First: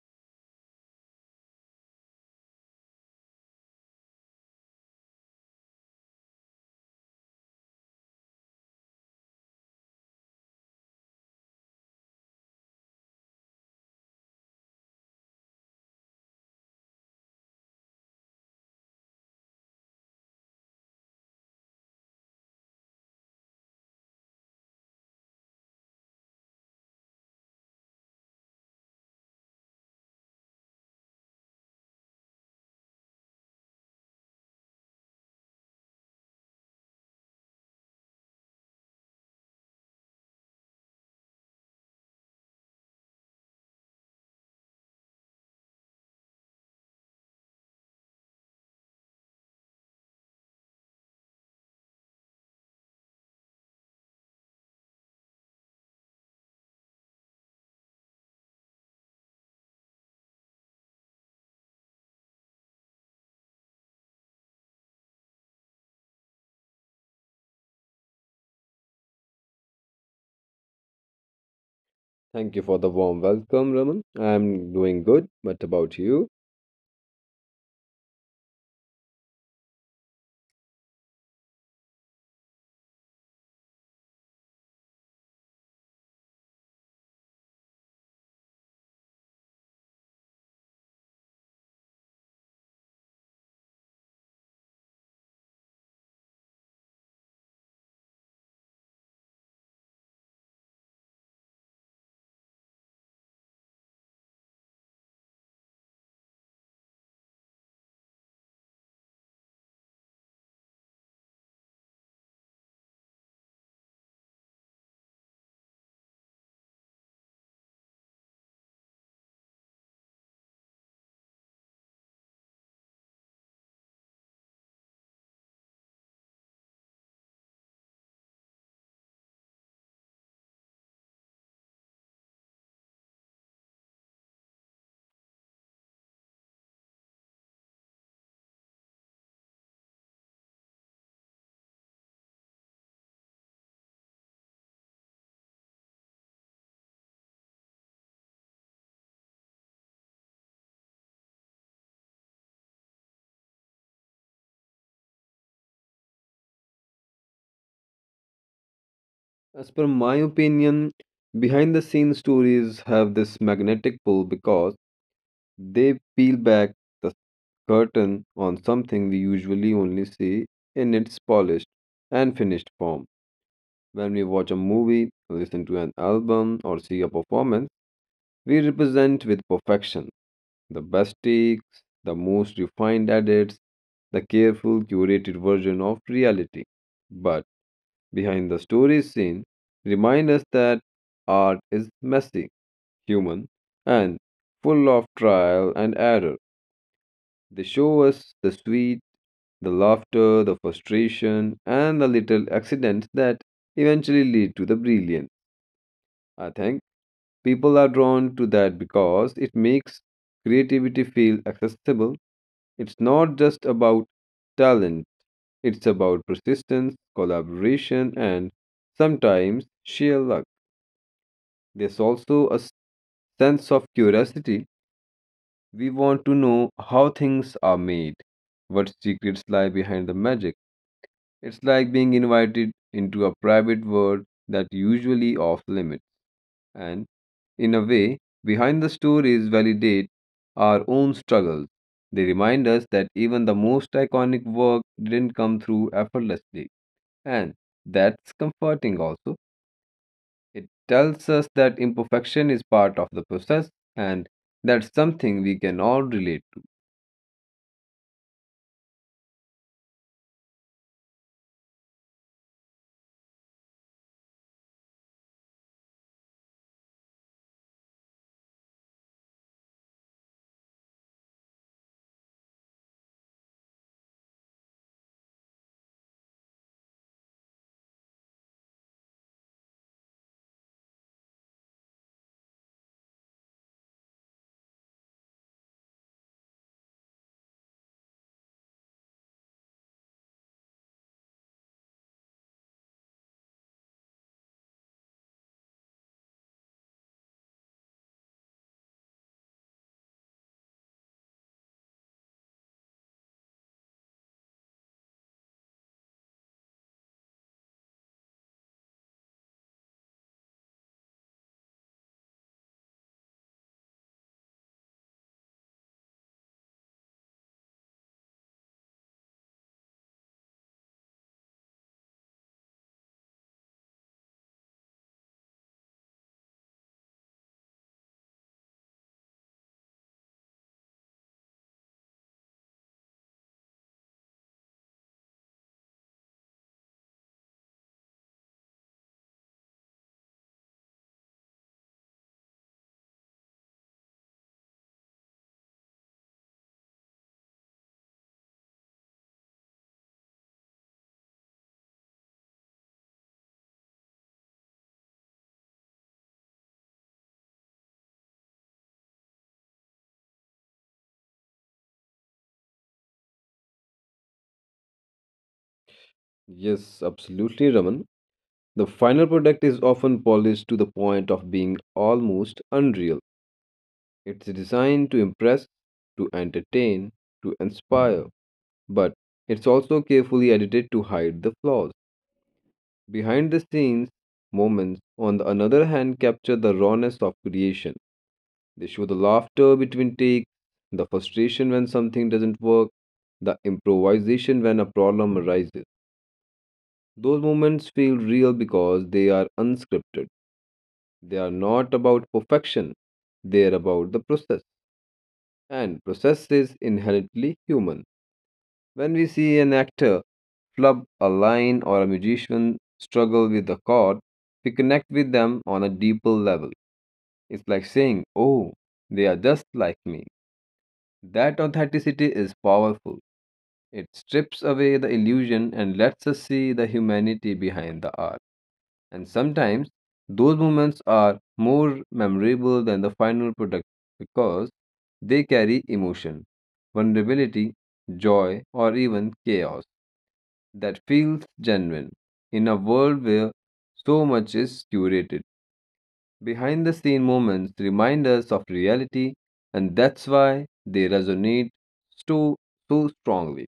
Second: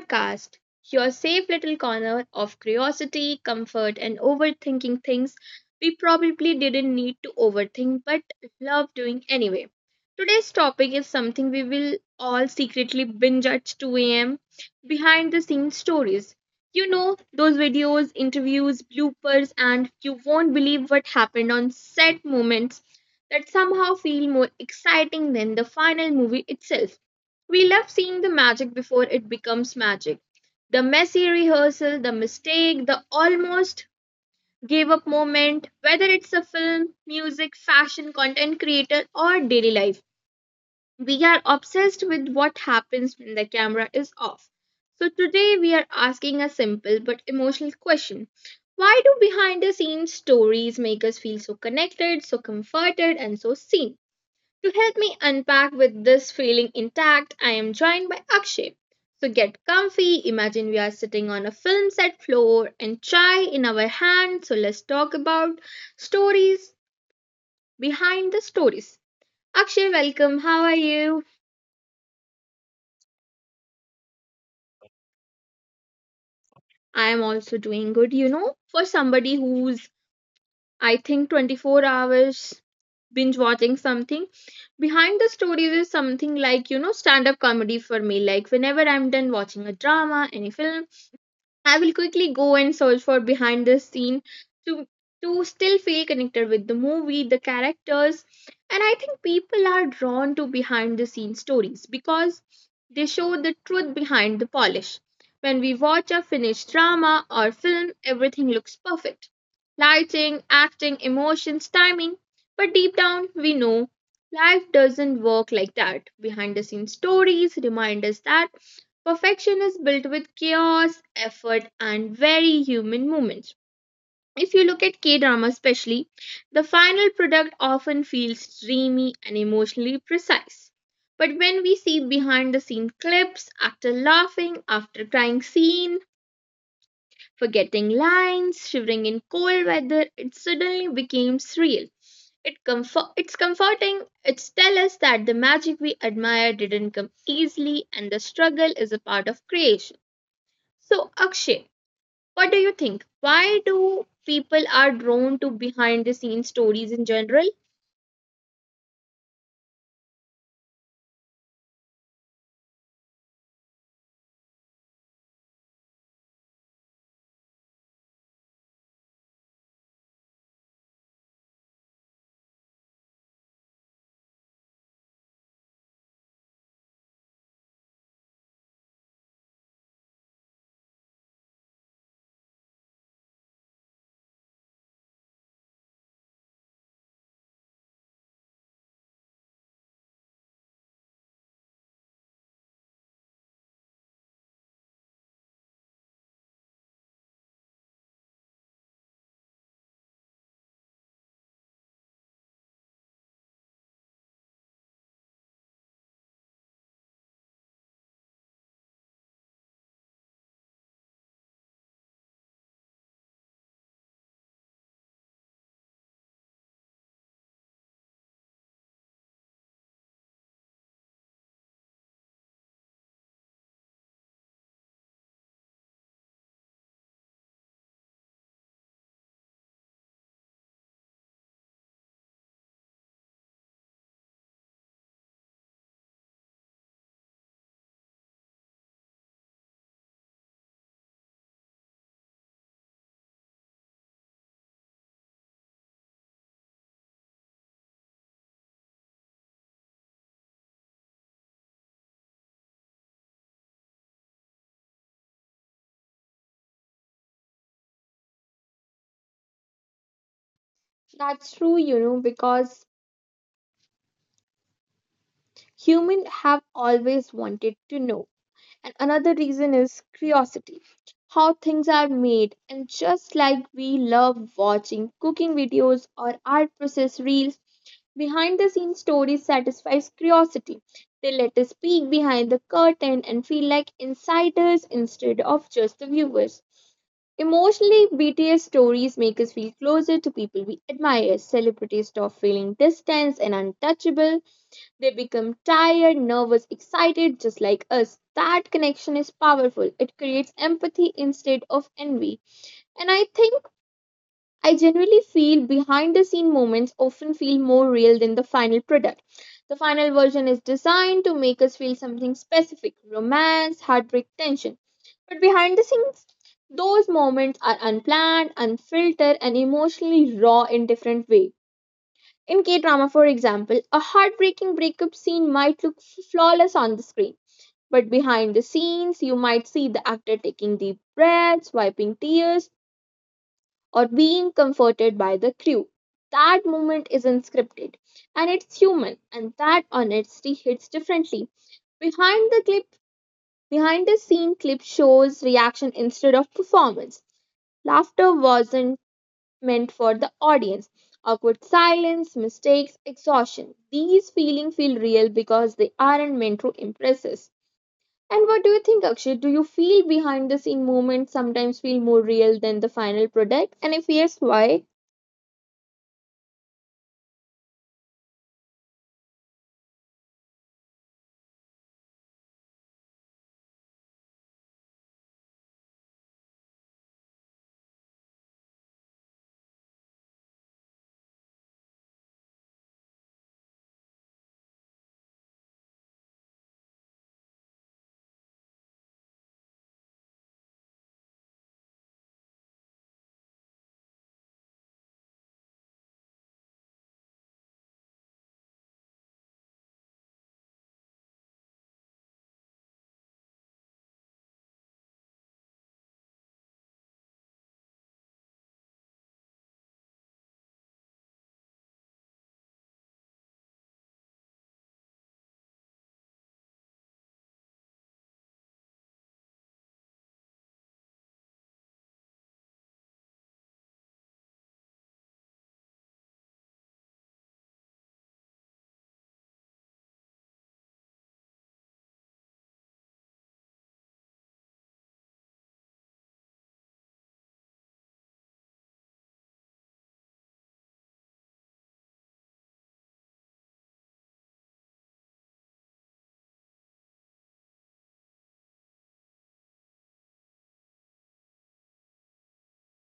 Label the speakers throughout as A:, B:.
A: podcast, your safe little corner of curiosity, comfort, and overthinking things we probably didn't need to overthink but love doing anyway. Today's topic is something we will all secretly binge at 2 a.m., behind the scenes stories. Those videos, interviews, bloopers, and you won't believe what happened on set moments that somehow feel more exciting than the final movie itself. We love seeing the magic before it becomes magic. The messy rehearsal, the mistake, the almost gave up moment, whether it's a film, music, fashion, content creator, or daily life. We are obsessed with what happens when the camera is off. So today we are asking a simple but emotional question. Why do behind the scenes stories make us feel so connected, so comforted, and so seen? To help me unpack with this feeling intact, I am joined by Akshay. So get comfy. Imagine we are sitting on a film set floor and chai in our hand. So let's talk about stories behind the stories. Akshay, welcome. How are you?
B: Thank you for the warm welcome, Raman. I'm doing good, but about you?
A: I am also doing good, for somebody who's, I think, 24 hours binge watching something. Behind the stories is something like stand up comedy for me. Like whenever I'm done watching a drama, any film, I will quickly go and search for behind the scene to to still feel connected with the movie, the characters, and I think people are drawn to behind the scene stories because they show the truth behind the polish. When we watch a finished drama or film, everything looks perfect. Lighting, acting, emotions, timing. But deep down, we know life doesn't work like that. Behind the scenes stories remind us that perfection is built with chaos, effort, and very human moments. If you look at K drama, especially, the final product often feels dreamy and emotionally precise. But when we see behind the scene clips, after laughing, after crying scene, forgetting lines, shivering in cold weather, it suddenly becomes real. It's comforting. It's tell us that the magic we admire didn't come easily, and the struggle is a part of creation. So, Akshay, what do you think? Why do people are drawn to behind the scenes stories in general?
B: As per my opinion, behind the scenes stories have this magnetic pull because they peel back the curtain on something we usually only see in its polished and finished form. When we watch a movie, listen to an album, or see a performance, we represent with perfection the best takes, the most refined edits, the careful, curated version of reality. But behind the story scene, remind us that art is messy, human, and full of trial and error. They show us the sweet, the laughter, the frustration, and the little accidents that eventually lead to the brilliant. I think people are drawn to that because it makes creativity feel accessible. It's not just about talent. It's about persistence, collaboration, and sometimes sheer luck. There's also a sense of curiosity. We want to know how things are made, what secrets lie behind the magic. It's like being invited into a private world that usually off limits, and in a way, behind the stories validate our own struggles. They remind us that even the most iconic work didn't come through effortlessly, and that's comforting also. It tells us that imperfection is part of the process and that's something we can all relate to.
A: That's true, because humans have always wanted to know. And another reason is curiosity. How things are made, and just like we love watching cooking videos or art process reels, behind the scenes stories satisfies curiosity. They let us peek behind the curtain and feel like insiders instead of just the viewers. Emotionally, BTS stories make us feel closer to people we admire. Celebrities stop feeling distant and untouchable. They become tired, nervous, excited, just like us. That connection is powerful. It creates empathy instead of envy. And I think I generally feel behind the scene moments often feel more real than the final product. The final version is designed to make us feel something specific romance, heartbreak, tension. But behind the scenes, those moments are unplanned, unfiltered, and emotionally raw in different ways. In K drama, for example, a heartbreaking breakup scene might look flawless on the screen. But behind the scenes, you might see the actor taking deep breaths, wiping tears, or being comforted by the crew. That moment is unscripted and it's human, and that honesty hits differently. Behind the clip, Behind the scene clip shows reaction instead of performance. Laughter wasn't meant for the audience. Awkward silence, mistakes, exhaustion. These feelings feel real because they aren't meant to impress us. And what do you think, Akshay? Do you feel behind the scene moments sometimes feel more real than the final product? And if yes, why?
B: Yes, absolutely, Raman. The final product is often polished to the point of being almost unreal. It's designed to impress, to entertain, to inspire, but it's also carefully edited to hide the flaws. Behind the scenes, moments, on the another hand, capture the rawness of creation. They show the laughter between takes, the frustration when something doesn't work, the improvisation when a problem arises. Those moments feel real because they are unscripted. They are not about perfection, they are about the process. And process is inherently human. When we see an actor flub a line or a musician struggle with a chord, we connect with them on a deeper level. It's like saying, "Oh, they are just like me." That authenticity is powerful. It strips away the illusion and lets us see the humanity behind the art. And sometimes those moments are more memorable than the final product because they carry emotion, vulnerability, joy, or even chaos that feels genuine in a world where so much is curated. Behind the scene moments remind us of reality, and that's why they resonate so, so strongly.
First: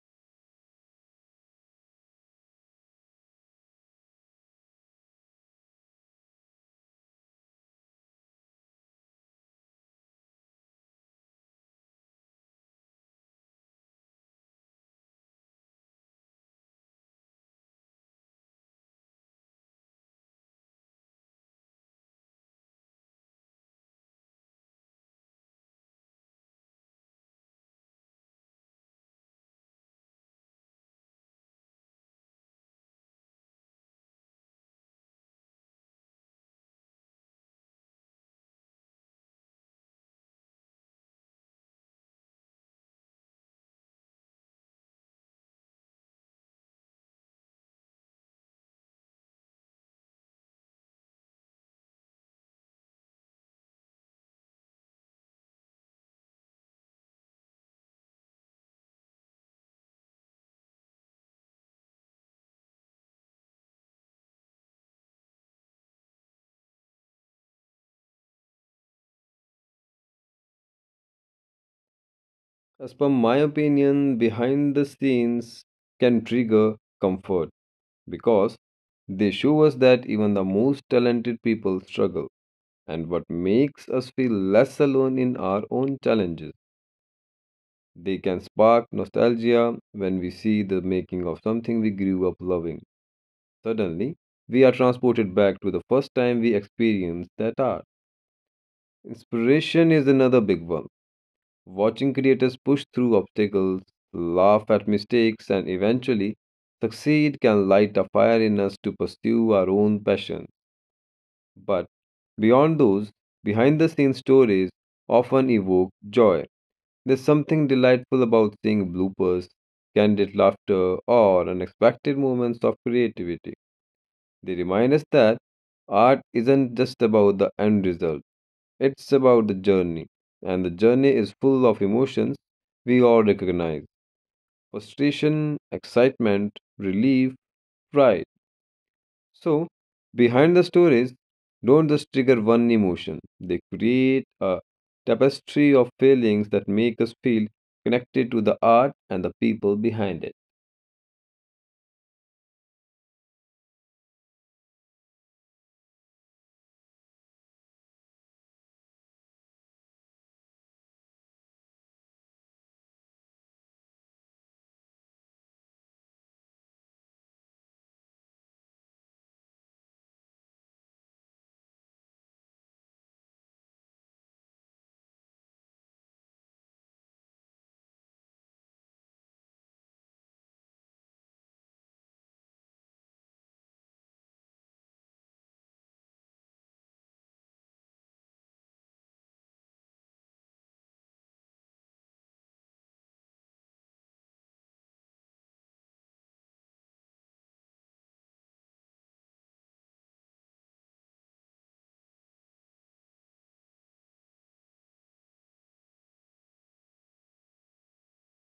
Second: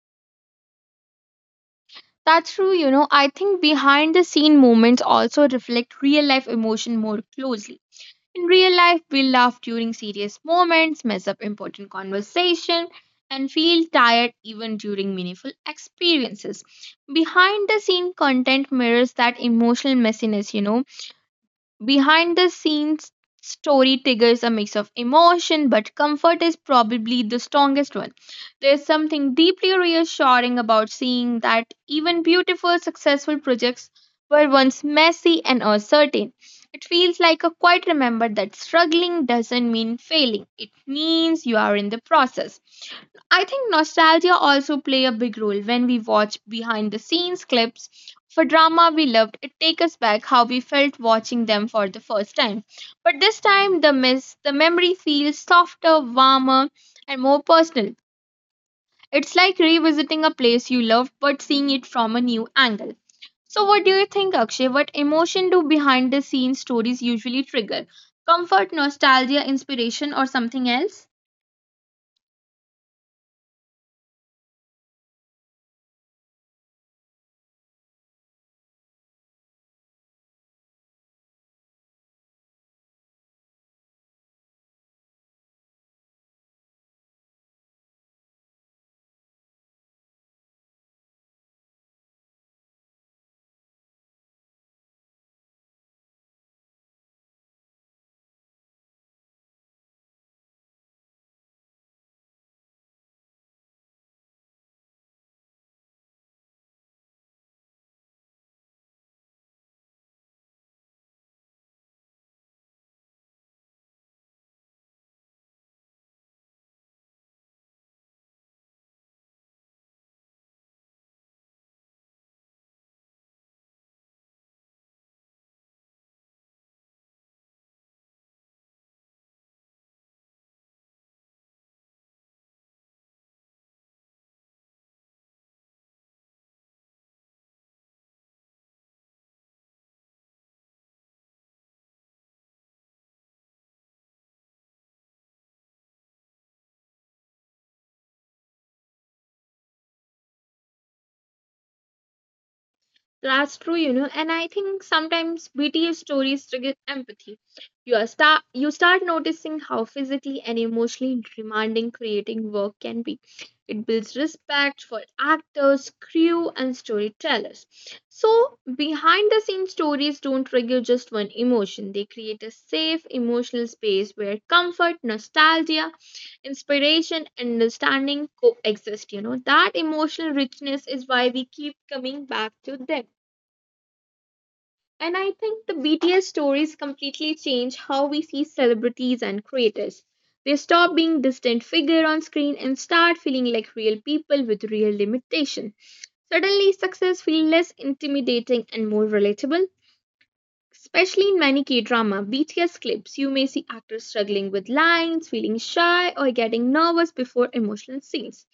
A: That's true, I think behind the scene moments also reflect real life emotion more closely. In real life, we laugh during serious moments, mess up important conversation, and feel tired even during meaningful experiences. Behind the scene content mirrors that emotional messiness. Behind the scenes story triggers a mix of emotion, but comfort is probably the strongest one. There's something deeply reassuring about seeing that even beautiful, successful projects were once messy and uncertain. It feels like a quiet remember that struggling doesn't mean failing, it means you are in the process. I think nostalgia also play a big role when we watch behind the scenes clips for drama we loved. It takes us back how we felt watching them for the first time. But this time the memory feels softer, warmer and more personal. It's like revisiting a place you loved but seeing it from a new angle. So what do you think, Akshay? What emotion do behind the scenes stories usually trigger? Comfort, nostalgia, inspiration or something else?
B: As per my opinion, behind the scenes can trigger comfort because they show us that even the most talented people struggle, and what makes us feel less alone in our own challenges. They can spark nostalgia when we see the making of something we grew up loving. Suddenly, we are transported back to the first time we experienced that art. Inspiration is another big one. Watching creators push through obstacles, laugh at mistakes, and eventually succeed can light a fire in us to pursue our own passion. But beyond those, behind the scenes stories often evoke joy. There's something delightful about seeing bloopers, candid laughter, or unexpected moments of creativity. They remind us that art isn't just about the end result, it's about the journey. And the journey is full of emotions we all recognize: frustration, excitement, relief, pride. So, behind the stories, don't just trigger one emotion, they create a tapestry of feelings that make us feel connected to the art and the people behind
A: That's true, and I think sometimes BTS stories trigger empathy. You start noticing how physically and emotionally demanding creating work can be. It builds respect for actors, crew, and storytellers. So behind the scenes stories don't trigger just one emotion. They create a safe emotional space where comfort, nostalgia, inspiration, and understanding coexist. That emotional richness is why we keep coming back to them. And I think the BTS stories completely change how we see celebrities and creators. They stop being distant figure on screen and start feeling like real people with real limitation. Suddenly, success feels less intimidating and more relatable. Especially in many K drama BTS clips, you may see actors struggling with lines, feeling shy, or getting nervous before emotional scenes.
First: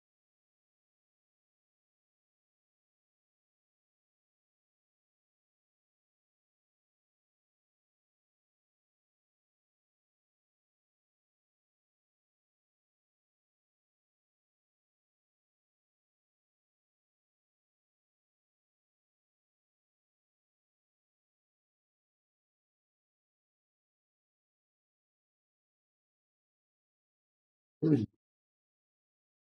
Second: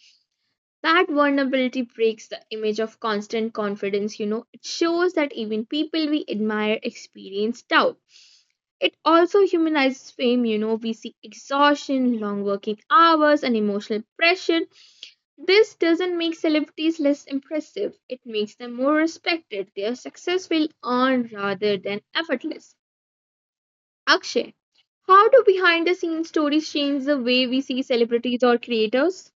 A: That vulnerability breaks the image of constant confidence. It shows that even people we admire experience doubt. It also humanizes fame. We see exhaustion, long working hours, and emotional pressure. This doesn't make celebrities less impressive, it makes them more respected. Their success will earn rather than effortless. Akshay, how do behind the scenes stories change the way we see
B: it.
A: celebrities or creators?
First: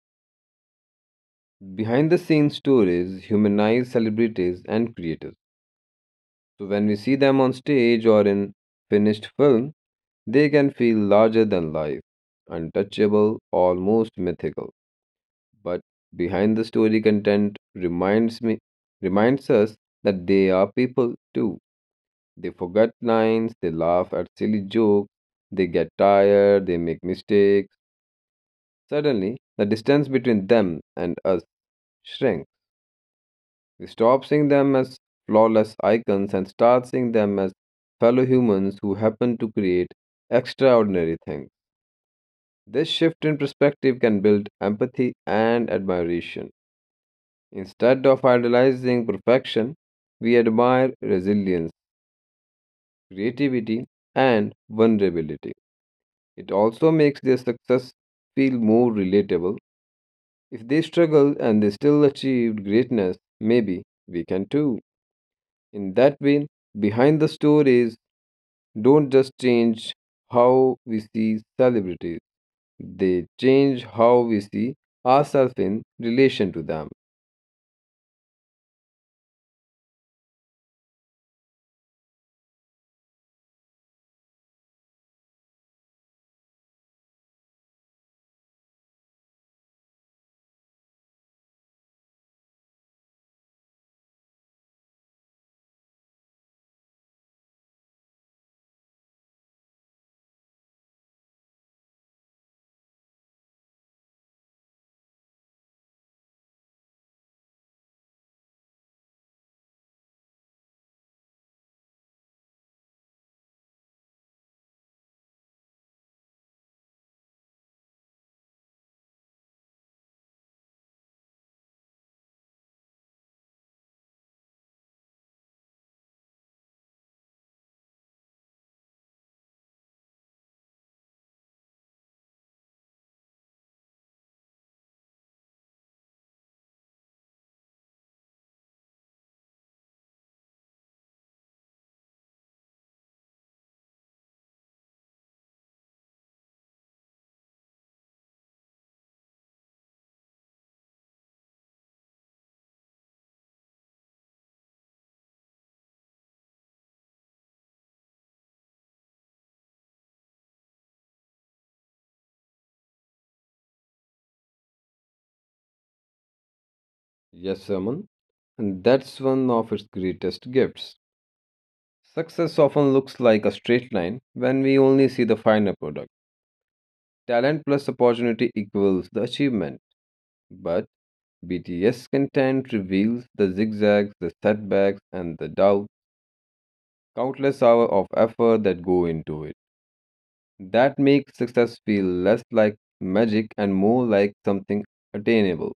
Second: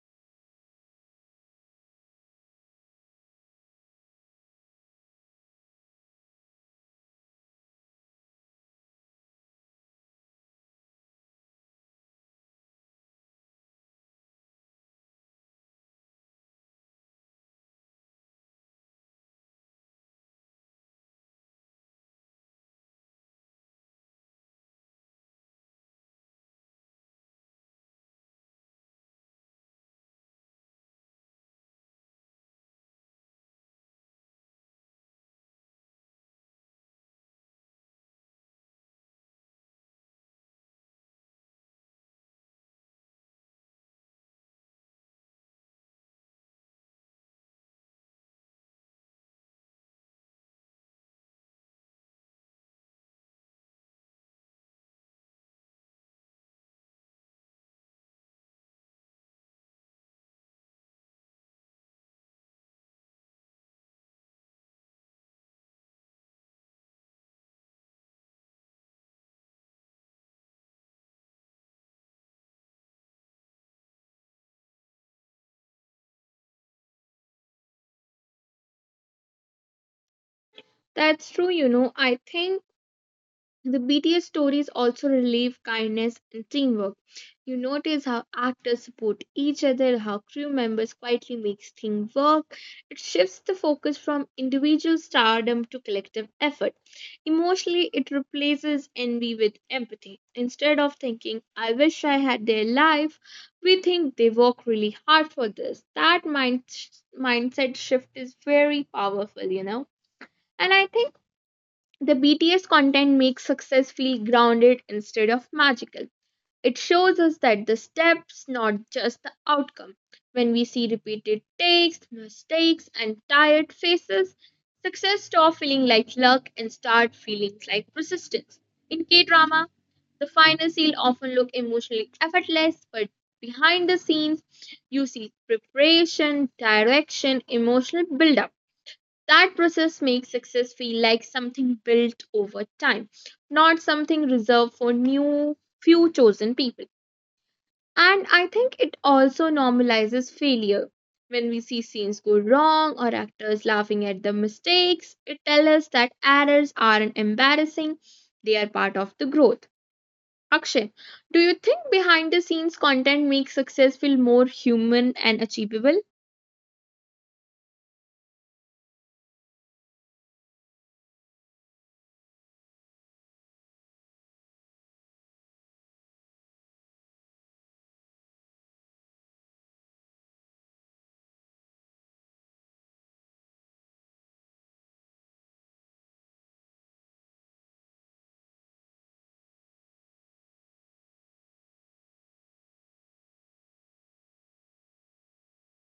B: Behind the scenes stories humanize celebrities and creators. So when we see them on stage or in finished film, they can feel larger than life, untouchable, almost mythical. But behind the story content reminds us that they are people too. They forget lines, they laugh at silly jokes, they get tired, they make mistakes. Suddenly, the distance between them and us shrinks. We stop seeing them as flawless icons and start seeing them as fellow humans who happen to create extraordinary things. This shift in perspective can build empathy and admiration. Instead of idolizing perfection, we admire resilience, creativity, and vulnerability. It also makes their success feel more relatable. If they struggled and they still achieved greatness, maybe we can too. In that way, behind the stories don't just change how we see celebrities, they change how we see ourselves in relation to them.
A: That's true, I think the BTS stories also relieve kindness and teamwork. You notice how actors support each other, how crew members quietly make things work. It shifts the focus from individual stardom to collective effort. Emotionally, it replaces envy with empathy. Instead of thinking, I wish I had their life, we think they work really hard for this. That mindset shift is very powerful, And I think the BTS content makes success feel grounded instead of magical. It shows us that the steps, not just the outcome. When we see repeated takes, mistakes, and tired faces, success stops feeling like luck and start feeling like persistence. In K drama, the final seal often look emotionally effortless, but behind the scenes, you see preparation, direction, emotional build-up. That process makes success feel like something built over time, not something reserved for new few chosen people. And I think it also normalizes failure. When we see scenes go wrong or actors laughing at the mistakes, it tells us that errors aren't embarrassing, they are part of the growth. Akshay, do you think behind the scenes content makes success feel more human and achievable?
B: Yes, Raman, and that's one of its greatest gifts. Success often looks like a straight line when we only see the final product. Talent plus opportunity equals the achievement. But BTS content reveals the zigzags, the setbacks, and the doubts, countless hours of effort that go into it. That makes success feel less like magic and more like something attainable.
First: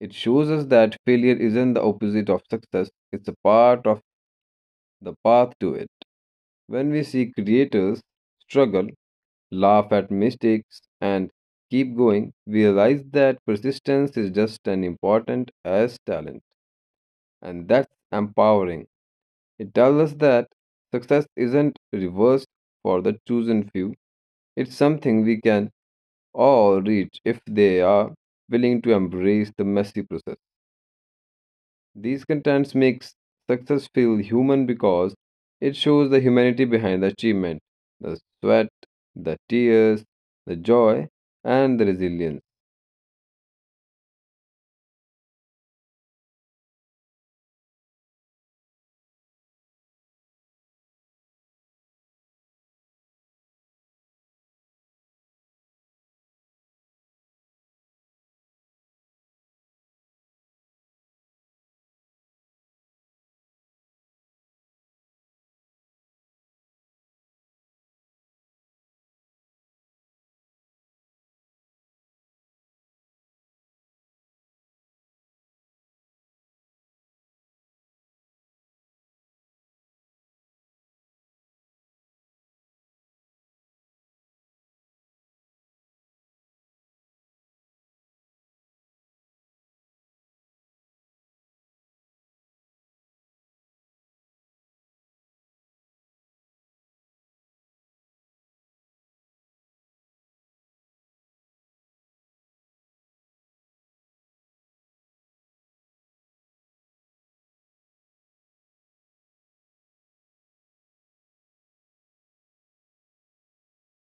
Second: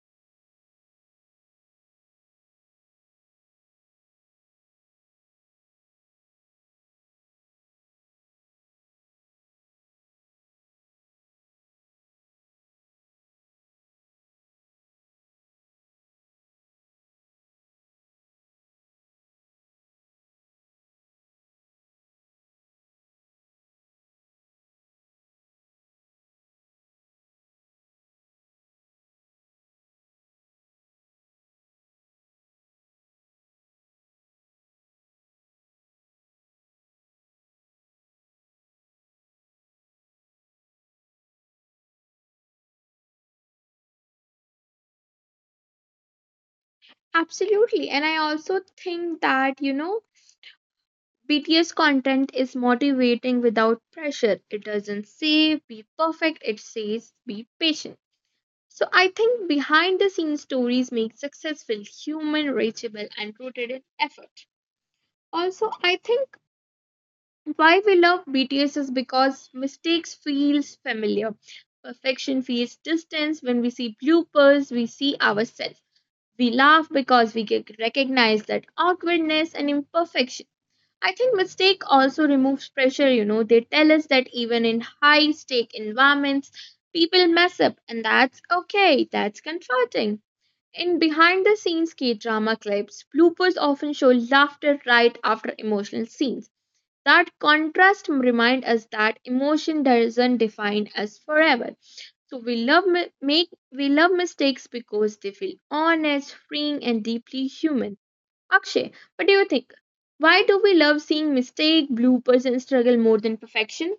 B: It shows us that failure isn't the opposite of success, it's a part of the path to it. When we see creators struggle, laugh at mistakes, and keep going, we realize that persistence is just as important as talent, and that's empowering. It tells us that success isn't reversed for the chosen few, it's something we can or reach if they are willing to embrace the messy process. These contents makes success feel human because it shows the humanity behind the achievement, the sweat, the tears, the joy, and the resilience.
A: Absolutely. And I also think that, BTS content is motivating without pressure. It doesn't say be perfect, it says be patient. So I think behind the scenes stories make successful human, reachable, and rooted in effort. Also, I think why we love BTS is because mistakes feels familiar. Perfection feels distance. When we see bloopers, we see ourselves. We laugh because we get recognize that awkwardness and imperfection. I think mistake also removes pressure, They tell us that even in high stake environments, people mess up and that's okay. That's comforting. In behind the scenes K drama clips, bloopers often show laughter right after emotional scenes. That contrast remind us that emotion doesn't define us forever. So we love mistakes because they feel honest, freeing and deeply human. Akshay, what do you think? Why do we love seeing mistake, bloopers, and struggle more than perfection?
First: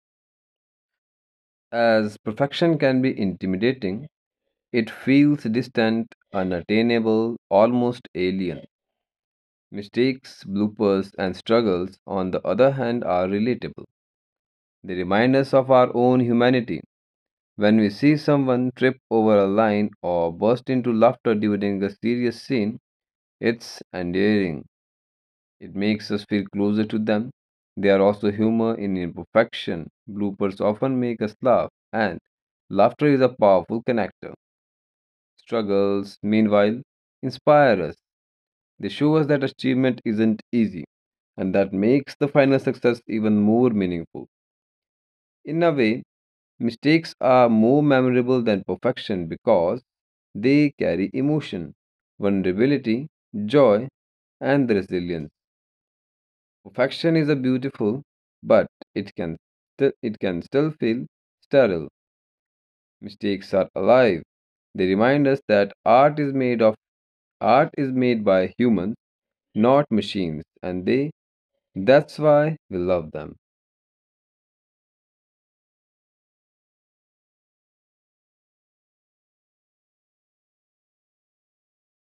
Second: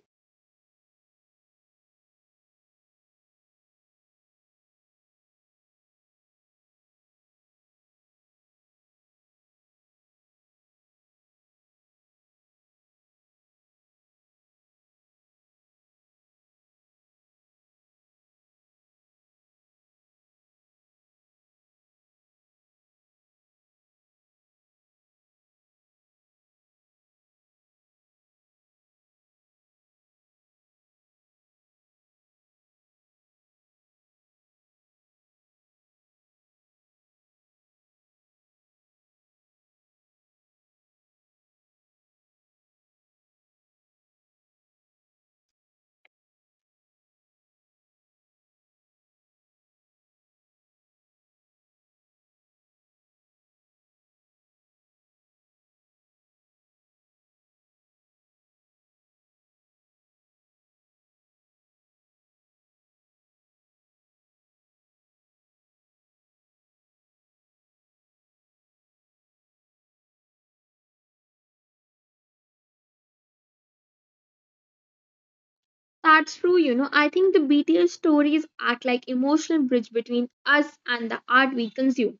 B: As perfection can be intimidating, it feels distant, unattainable, almost alien. Mistakes, bloopers, and struggles, on the other hand, are relatable. They remind us of our own humanity. When we see someone trip over a line or burst into laughter during a serious scene, it's endearing. It makes us feel closer to them. They are also humor in imperfection. Bloopers often make us laugh, and laughter is a powerful connector. Struggles, meanwhile, inspire us. They show us that achievement isn't easy, and that makes the final success even more meaningful. In a way, mistakes are more memorable than perfection because they carry emotion, vulnerability, joy, and the resilience. Perfection is a beautiful, but it can it can still feel sterile. Mistakes are alive. They remind us that art is made by humans, not machines, and they that's why we love them.
A: That's true, I think the BTS stories act like emotional bridge between us and the art we consume.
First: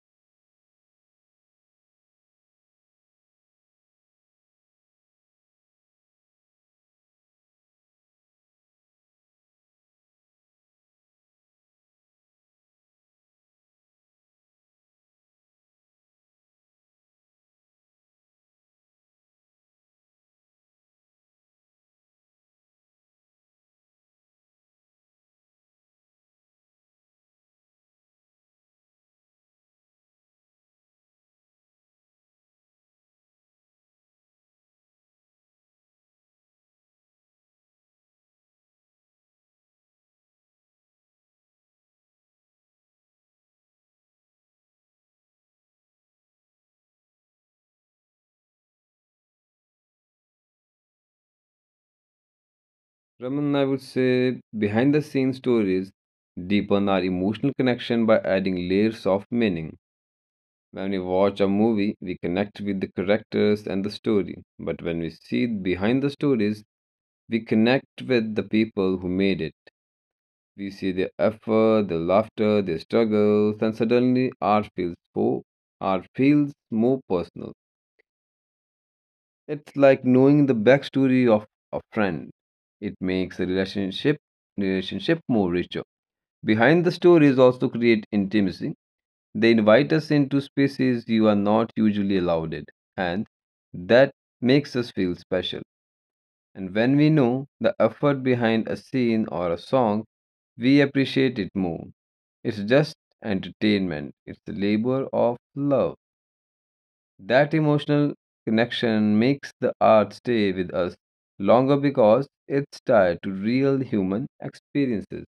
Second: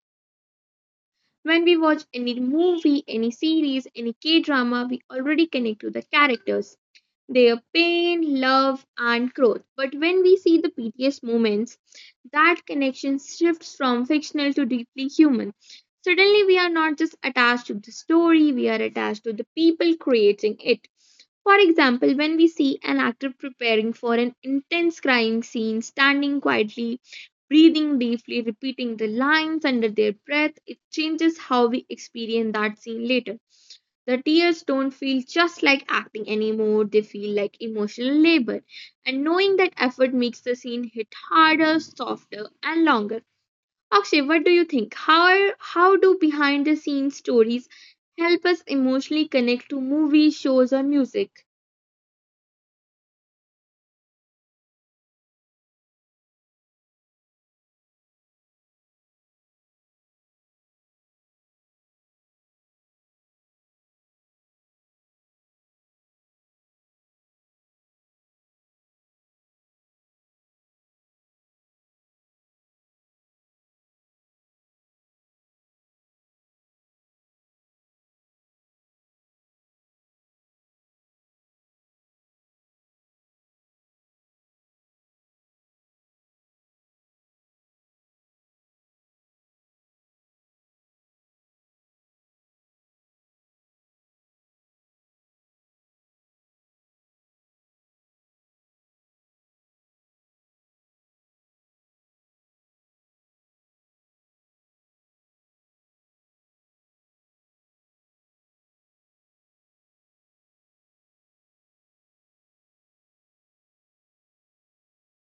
A: When we watch any movie, any series, any K drama, we already connect to the characters, their pain, love, and growth. But when we see the BTS moments, that connection shifts from fictional to deeply human. Suddenly, we are not just attached to the story, we are attached to the people creating it. For example, when we see an actor preparing for an intense crying scene, standing quietly, breathing deeply, repeating the lines under their breath, it changes how we experience that scene later. The tears don't feel just like acting anymore, they feel like emotional labor. And knowing that effort makes the scene hit harder, softer, and longer. Akshay, what do you think? How do behind the scenes stories help us emotionally connect to movies, shows, or music?
B: Raman, I would say behind the scenes stories deepen our emotional connection by adding layers of meaning. When we watch a movie, we connect with the characters and the story. But when we see behind the stories, we connect with the people who made it. We see their effort, their laughter, their struggles, and suddenly art feels more personal. It's like knowing the backstory of a friend. It makes a relationship more richer. Behind the stories also create intimacy. They invite us into spaces you are not usually allowed in, and that makes us feel special. And when we know the effort behind a scene or a song, we appreciate it more. It's just entertainment, it's the labor of love. That emotional connection makes the art stay with us longer because it's tied to real human experiences.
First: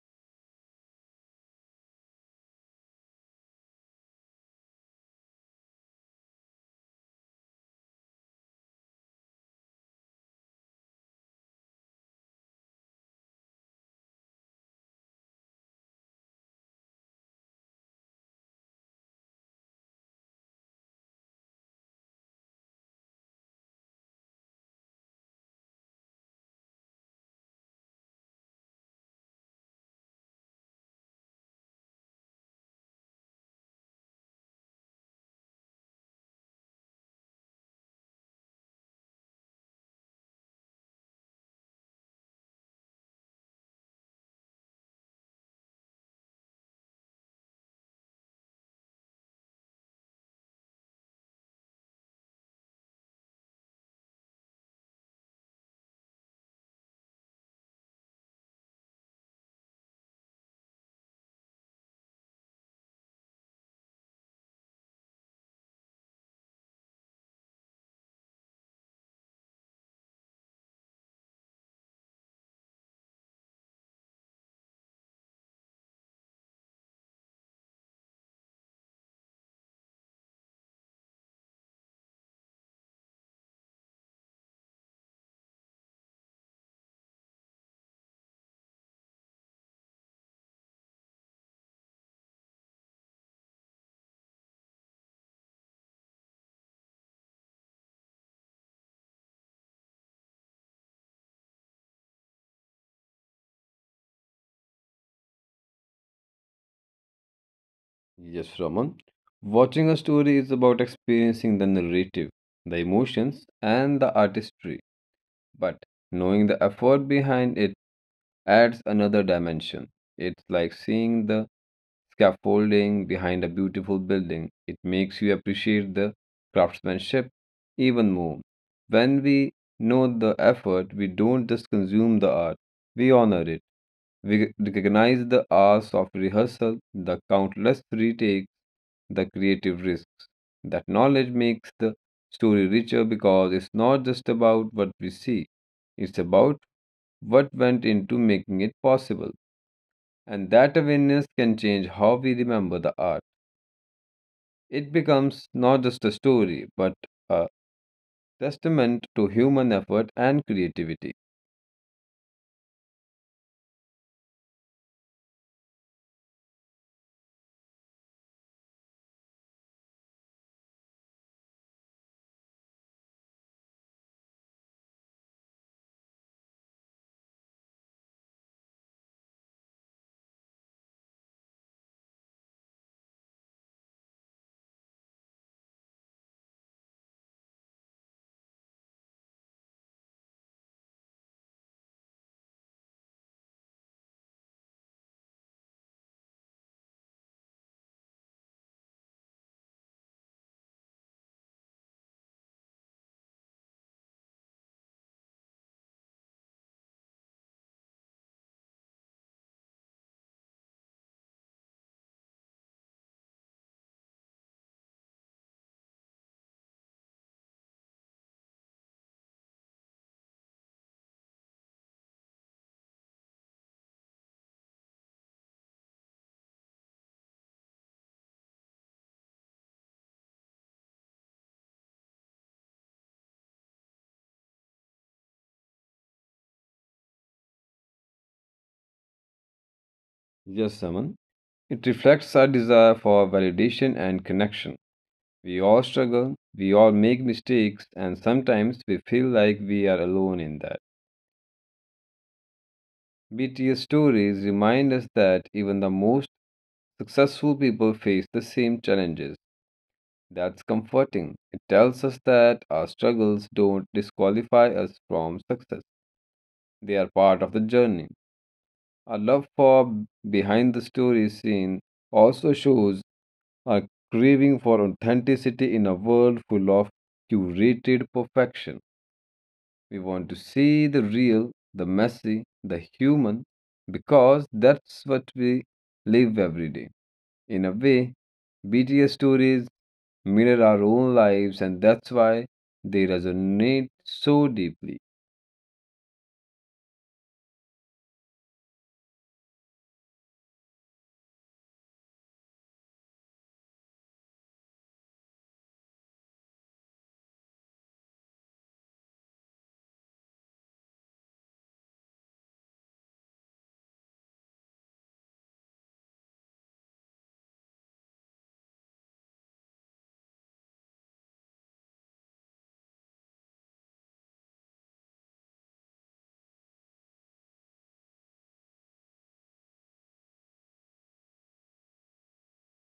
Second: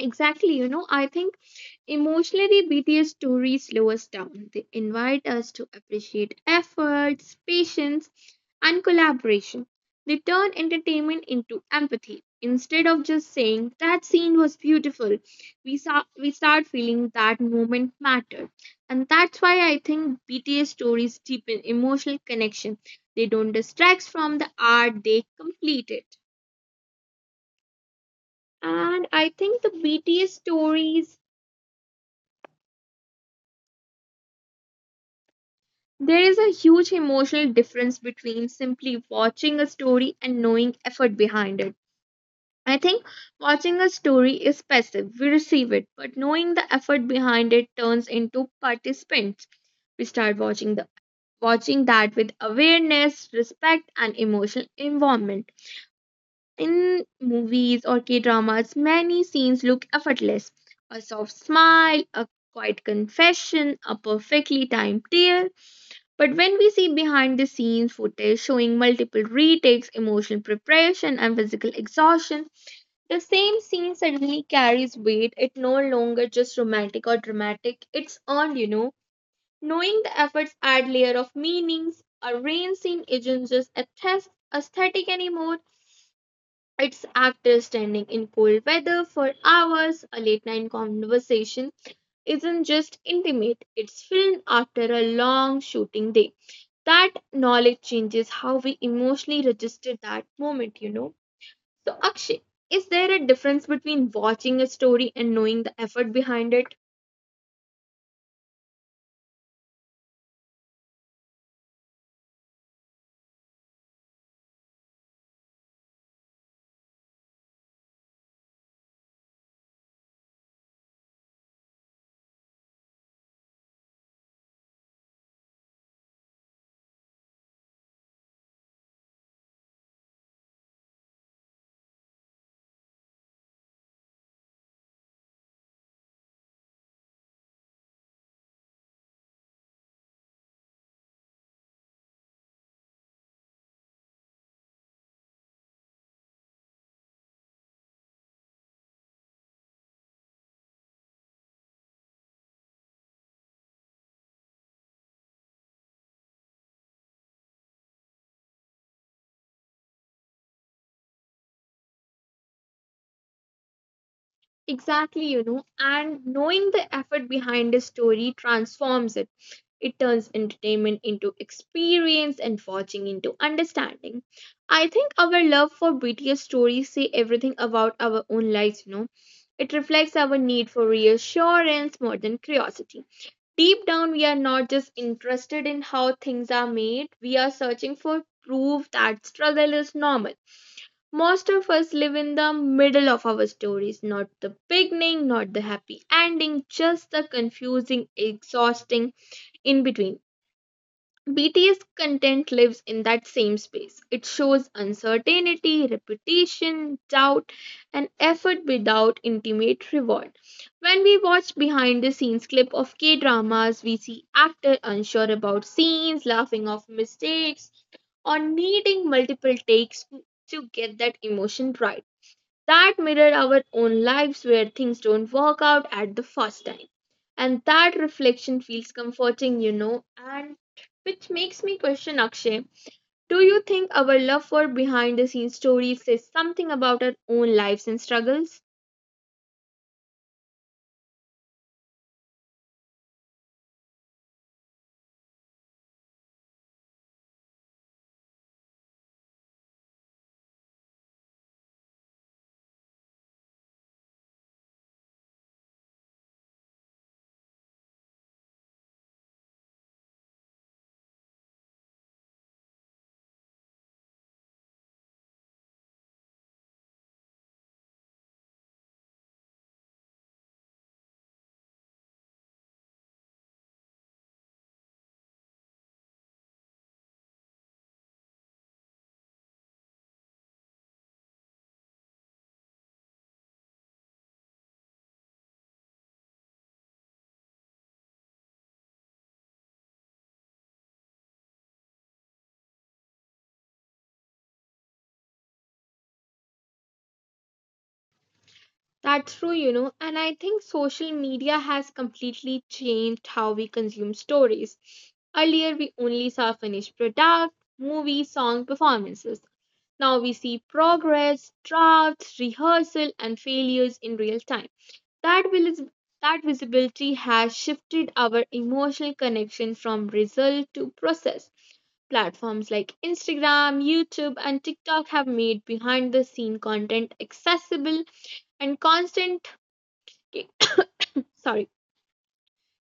A: Exactly, you know, I think emotionally, BTS stories slow us down. They invite us to appreciate efforts, patience, and collaboration. They turn entertainment into empathy. Instead of just saying that scene was beautiful, we start feeling that moment mattered. And that's why I think BTS stories deepen emotional connection. They don't distract from the art, they complete it. And I think the BTS stories There is a huge emotional difference between simply watching a story and knowing effort behind it. I think watching a story is passive, we receive it, but knowing the effort behind it turns into participants. We start watching the watching that with awareness, respect and emotional involvement. In movies or K-dramas, many scenes look effortless. A soft smile, a quiet confession, a perfectly timed tear, but when we see behind the scenes footage showing multiple retakes, emotional preparation, and physical exhaustion, the same scene suddenly carries weight. It no longer just romantic or dramatic, it's earned, you know. Knowing the efforts add layer of meanings, a rain scene isn't just aesthetic anymore. It's actors standing in cold weather for hours, a late night conversation isn't just intimate, it's filmed after a long shooting day. That knowledge changes how we emotionally register that moment, you know. So, Akshay, is there a difference between watching a story and knowing the effort behind it?
B: Yes, Raman. Watching a story is about experiencing the narrative, the emotions, and the artistry. But knowing the effort behind it adds another dimension. It's like seeing the scaffolding behind a beautiful building. It makes you appreciate the craftsmanship even more. When we know the effort, we don't just consume the art, we honor it. We recognize the hours of rehearsal, the countless retakes, the creative risks. That knowledge makes the story richer because it's not just about what we see, it's about what went into making it possible. And that awareness can change how we remember the art. It becomes not just a story, but a testament to human effort and creativity.
A: Exactly, you know, and knowing the effort behind a story transforms it. It turns entertainment into experience and watching into understanding. I think our love for BTS stories say everything about our own lives, you know. It reflects our need for reassurance more than curiosity. Deep down, we are not just interested in how things are made, we are searching for proof that struggle is normal. Most of us live in the middle of our stories, not the beginning, not the happy ending, just the confusing, exhausting in between. BTS content lives in that same space. It shows uncertainty, repetition, doubt, and effort without intimate reward. When we watch behind the scenes clip of K dramas, we see actor unsure about scenes, laughing off mistakes, or needing multiple takes to get that emotion right that mirror our own lives where things don't work out at the first time. And that reflection feels comforting, you know, and which makes me question Akshay. Do you think our love for behind the scenes stories says something about our own lives and struggles?
B: Yes, Saman. It reflects our desire for validation and connection. We all struggle, we all make mistakes, and sometimes we feel like we are alone in that. BTS stories remind us that even the most successful people face the same challenges. That's comforting. It tells us that our struggles don't disqualify us from success, they are part of the journey. Our love for behind the story scene also shows our craving for authenticity in a world full of curated perfection. We want to see the real, the messy, the human, because that's what we live every day. In a way, BTS stories mirror our own lives, and that's why they resonate so deeply.
A: That's true, you know, and I think social media has completely changed how we consume stories. Earlier, we only saw finished product, movies, song, performances. Now we see progress, drafts, rehearsal, and failures in real time. That vis- that visibility has shifted our emotional connection from result to process. Platforms like Instagram, YouTube, and TikTok have made behind the scene content accessible and constant. K- sorry,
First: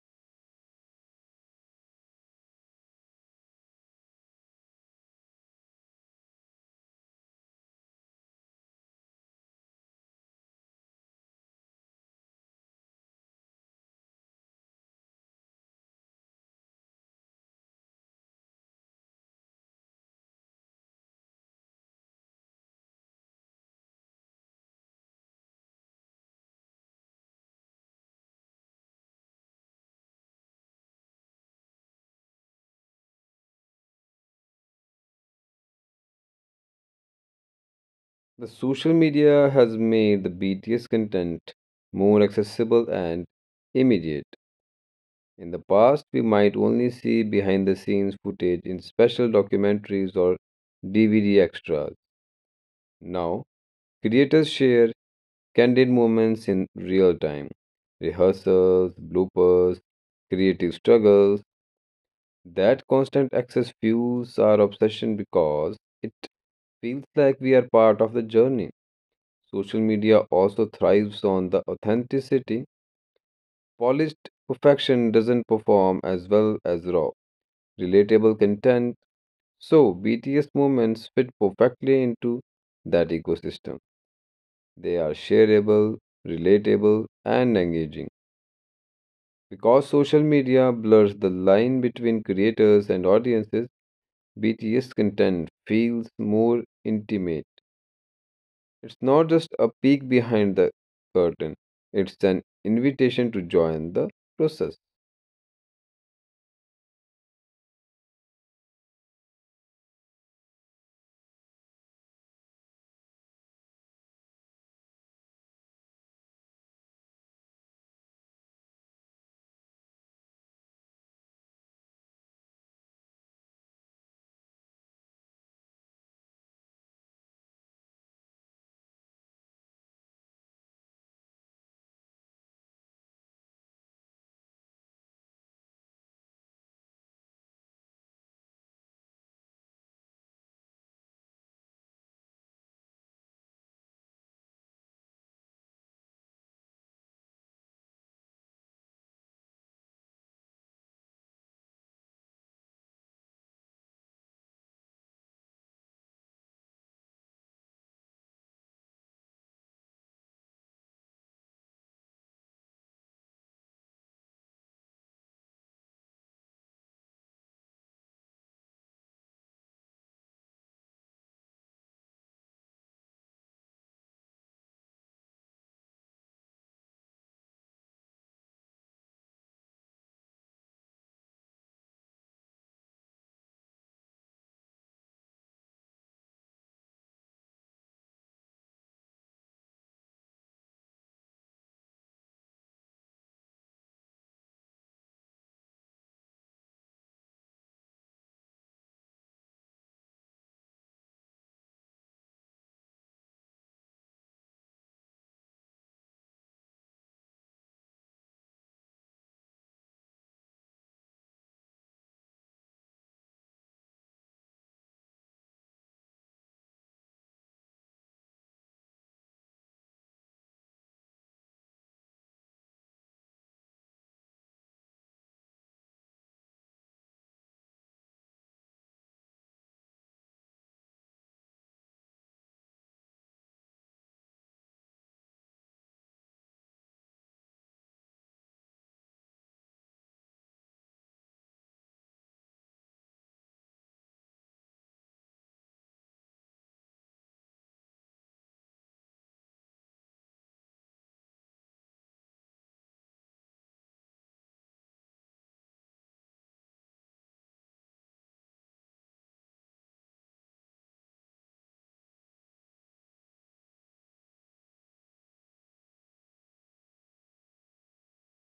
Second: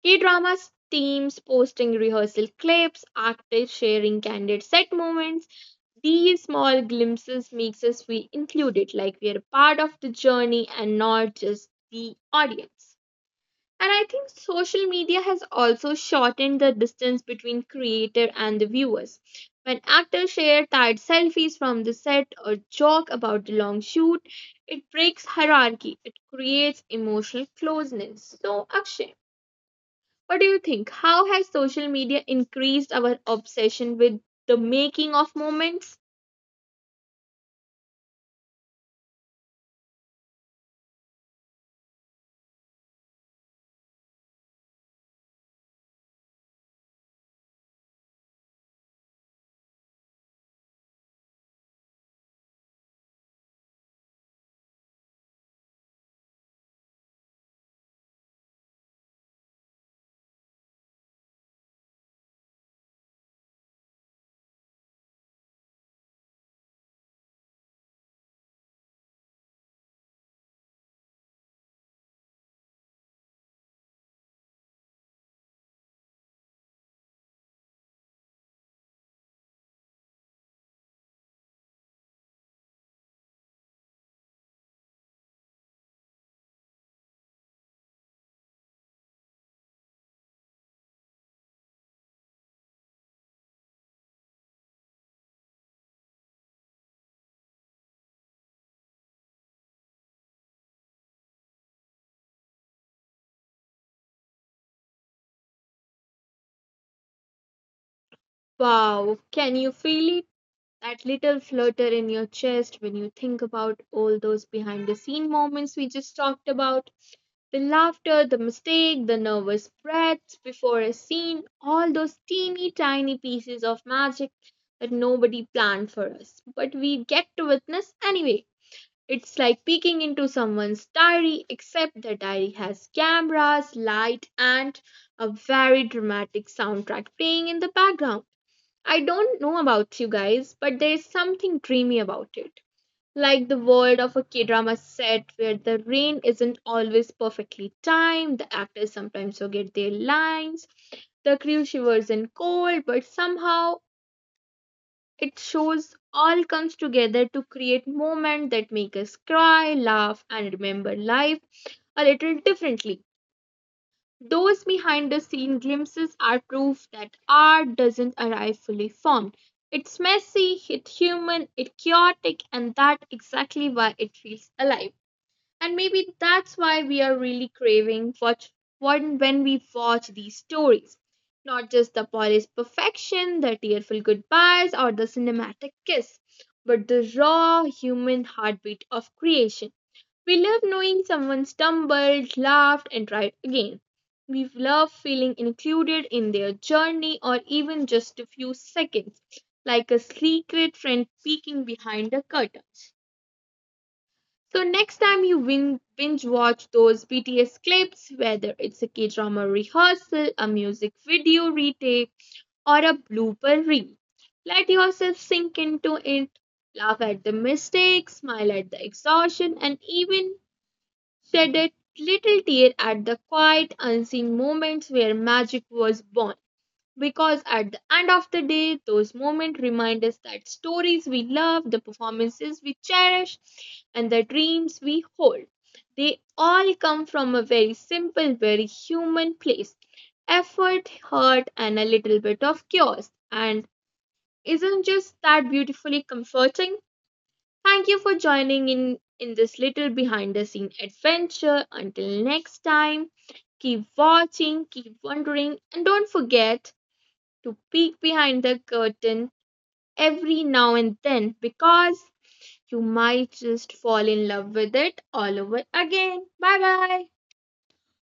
A: k-dramas teams posting rehearsal clips, actors sharing candid set moments, these small glimpses makes us feel included, like we are a part of the journey and not just the audience. And I think social media has also shortened the distance between creator and the viewers. When actors share tired selfies from the set or joke about the long shoot, it breaks hierarchy. It creates emotional closeness. So, Akshay, what do you think? How has social media increased our obsession with the making of moments?
B: The social media has made the BTS content more accessible and immediate. In the past, we might only see behind the scenes footage in special documentaries or DVD extras. Now, creators share candid moments in real time, rehearsals, bloopers, creative struggles. That constant access fuels our obsession because it feels like we are part of the journey. Social media also thrives on the authenticity. Polished perfection doesn't perform as well as raw, relatable content. So, BTS moments fit perfectly into that ecosystem. They are shareable, relatable, and engaging. Because social media blurs the line between creators and audiences, BTS content feels more intimate. It's not just a peek behind the curtain, it's an invitation to join the process.
A: Wow, can you feel it? That little flutter in your chest when you think about all those behind the scene moments we just talked about? The laughter, the mistake, the nervous breaths before a scene, all those teeny tiny pieces of magic that nobody planned for us, but we get to witness anyway. It's like peeking into someone's diary, except the diary has cameras, light, and a very dramatic soundtrack playing in the background. I don't know about you guys, but there's something dreamy about it, like the world of a K drama set where the rain isn't always perfectly timed, the actors sometimes forget their lines, the crew shivers in cold, but somehow it shows all comes together to create moments that make us cry, laugh, and remember life a little differently. Those behind the scene glimpses are proof that art doesn't arrive fully formed. It's messy, it's human, it's chaotic, and that's exactly why it feels alive. And maybe that's why we are really craving for when we watch these stories. Not just the polished perfection, the tearful goodbyes, or the cinematic kiss, but the raw human heartbeat of creation. We love knowing someone stumbled, laughed, and tried again. We love feeling included in their journey or even just a few seconds, like a secret friend peeking behind the curtains. So next time you binge watch those BTS clips, whether it's a K-drama rehearsal, a music video retake, or a blooper reel, let yourself sink into it, laugh at the mistakes, smile at the exhaustion, and even shed a little tear at the quiet, unseen moments where magic was born, because at the end of the day, those moments remind us that stories we love, the performances we cherish, and the dreams we hold, they all come from a very simple, very human place: effort, heart, and a little bit of chaos. And isn't just that beautifully comforting? Thank you for joining in this little behind the scene adventure. Until next time, keep watching, keep wondering, and don't forget to peek behind the curtain every now and then, because you might just fall in love with it all over again. Bye bye.